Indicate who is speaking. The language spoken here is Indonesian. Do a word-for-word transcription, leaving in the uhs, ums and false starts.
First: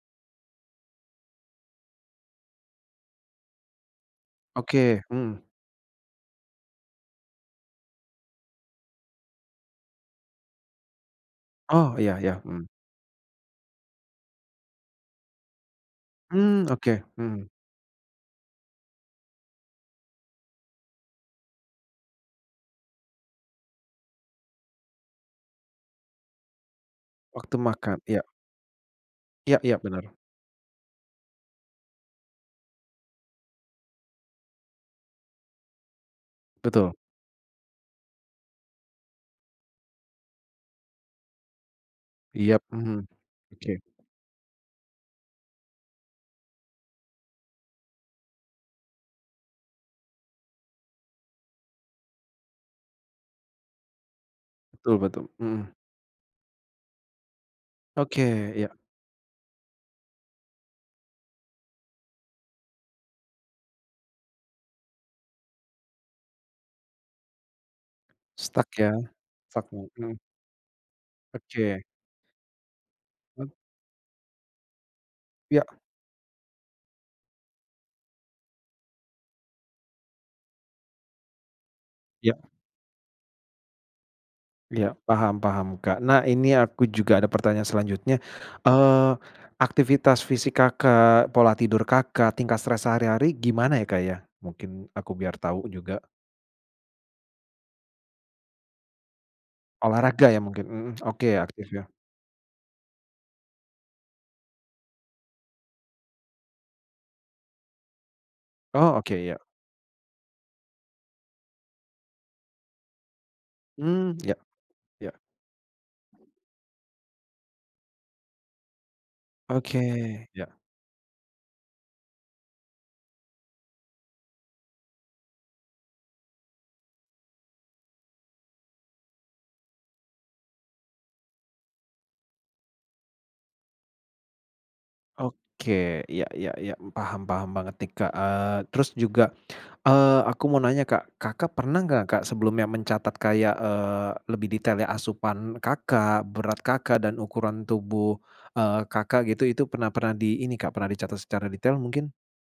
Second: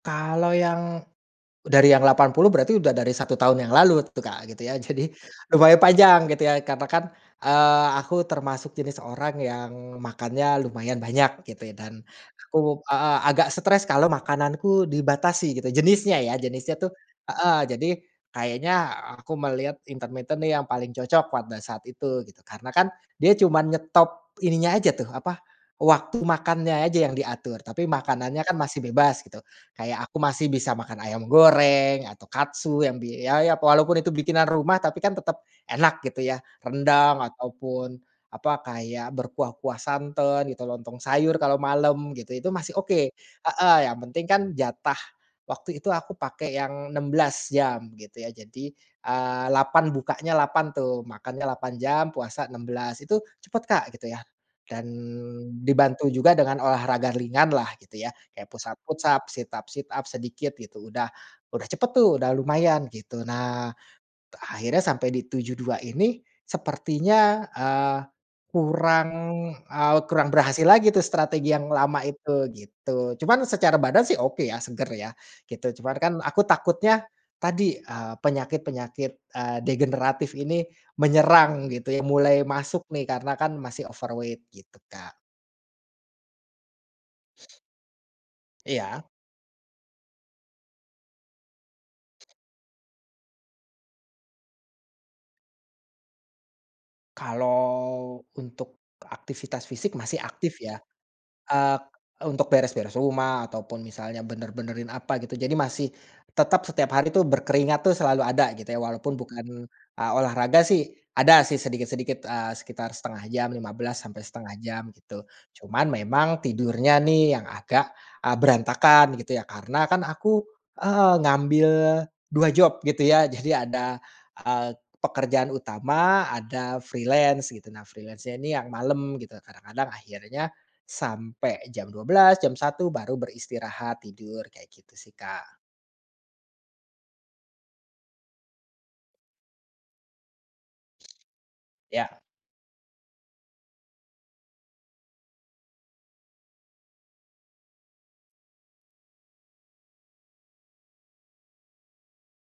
Speaker 1: Kalau yang, dari yang delapan puluh berarti udah dari satu tahun yang lalu tuh Kak gitu ya
Speaker 2: Oke,
Speaker 1: jadi,
Speaker 2: mhm.
Speaker 1: lumayan panjang gitu ya katakan, eee, aku termasuk jenis orang yang makannya lumayan banyak gitu ya
Speaker 2: Oh
Speaker 1: dan
Speaker 2: ya ya, mmm.
Speaker 1: aku, heeh, agak stres kalau makananku dibatasi gitu jenisnya ya
Speaker 2: Mmm,
Speaker 1: jenisnya tuh,
Speaker 2: oke, mhm.
Speaker 1: heeh, jadi, kayaknya aku melihat intermiten yang paling cocok pada saat itu gitu karena kan dia cuman nyetop ininya aja tuh apa, waktu makannya aja yang
Speaker 2: Waktu
Speaker 1: diatur tapi
Speaker 2: makan iya.
Speaker 1: makanannya kan masih bebas gitu
Speaker 2: Iya iya
Speaker 1: kayak
Speaker 2: bener.
Speaker 1: aku masih bisa makan ayam goreng atau katsu yang di ya ya walaupun itu bikinan rumah tapi kan tetep, enak gitu ya
Speaker 2: Betul.
Speaker 1: rendang ataupun, apa kayak berkuah-kuah santan gitu lontong sayur kalau malem gitu itu
Speaker 2: Iya,
Speaker 1: masih
Speaker 2: mhm,
Speaker 1: oke,
Speaker 2: oke.
Speaker 1: heeh, yang penting kan jatah, waktu itu aku pakai yang enam belas jam gitu ya jadi, eee, delapan bukanya delapan tuh makannya delapan jam puasa enam belas itu cepet Kak gitu ya, dan
Speaker 2: Betul betul, mhm.
Speaker 1: dibantu juga dengan olahraga ringanlah gitu ya
Speaker 2: Oke
Speaker 1: kayak push
Speaker 2: iya.
Speaker 1: up-push up sit up-sit up sedikit gitu udah udah cepet tuh udah lumayan gitu nah, akhirnya sampai di tujuh dua ini sepertinya, eee,
Speaker 2: Stuck ya?
Speaker 1: kurang,
Speaker 2: stuck ya,
Speaker 1: eee,
Speaker 2: mhm.
Speaker 1: kurang berhasil lagi tuh strategi yang
Speaker 2: Oke.
Speaker 1: lama itu gitu cuman
Speaker 2: Oh.
Speaker 1: secara badan sih oke ya seger ya,
Speaker 2: Ya.
Speaker 1: gitu cuman kan aku takutnya, tadi, eee, penyakit-penyakit, eee, degeneratif ini menyerang gitu ya
Speaker 2: Ya.
Speaker 1: mulai masuk nih karena kan masih overweight gitu,
Speaker 2: Ya
Speaker 1: Kak.
Speaker 2: paham paham Kak nah ini aku juga ada pertanyaan selanjutnya,
Speaker 1: Iya.
Speaker 2: eee, aktivitas fisik Kakak, pola tidur Kakak, tingkat stres sehari-hari gimana ya Kak ya? Mungkin aku biar tau juga.
Speaker 1: Kalau untuk aktivitas fisik masih
Speaker 2: Olahraga ya
Speaker 1: aktif
Speaker 2: mungkin,
Speaker 1: ya,
Speaker 2: mhm, oke aktif
Speaker 1: eee,
Speaker 2: ya.
Speaker 1: untuk beres-beres rumah ataupun misalnya bener-benerin apa gitu jadi masih, tetap setiap hari itu berkeringat tuh selalu ada gitu ya
Speaker 2: Oh oke
Speaker 1: walaupun
Speaker 2: iya.
Speaker 1: bukan a olahraga sih ada sih sedikit-sedikit, eee, sekitar setengah jam lima belas
Speaker 2: Mmm,
Speaker 1: sampai
Speaker 2: ya
Speaker 1: setengah jam
Speaker 2: ya.
Speaker 1: gitu, cuman memang tidurnya nih yang agak, eee, berantakan gitu ya
Speaker 2: Oke
Speaker 1: karena kan
Speaker 2: ya.
Speaker 1: aku, heeh, ngambil dua job gitu ya jadi ada, eee, pekerjaan utama ada freelance gitu nah freelance-nya ini yang malem gitu kadang-kadang akhirnya, sampai jam dua belas jam satu baru beristirahat tidur kayak gitu sih, Kak.
Speaker 2: Oke ya ya ya paham paham banget nih Kak, eee, terus juga, eee, aku mau nanya Kak, Kakak pernah gak
Speaker 1: Iya.
Speaker 2: Kak sebelumnya mencatat kayak, eee, lebih detail ya asupan Kakak, berat Kakak dan ukuran tubuh, eee, Kakak gitu itu pernah pernah di ini Kak pernah dicatat secara detail mungkin?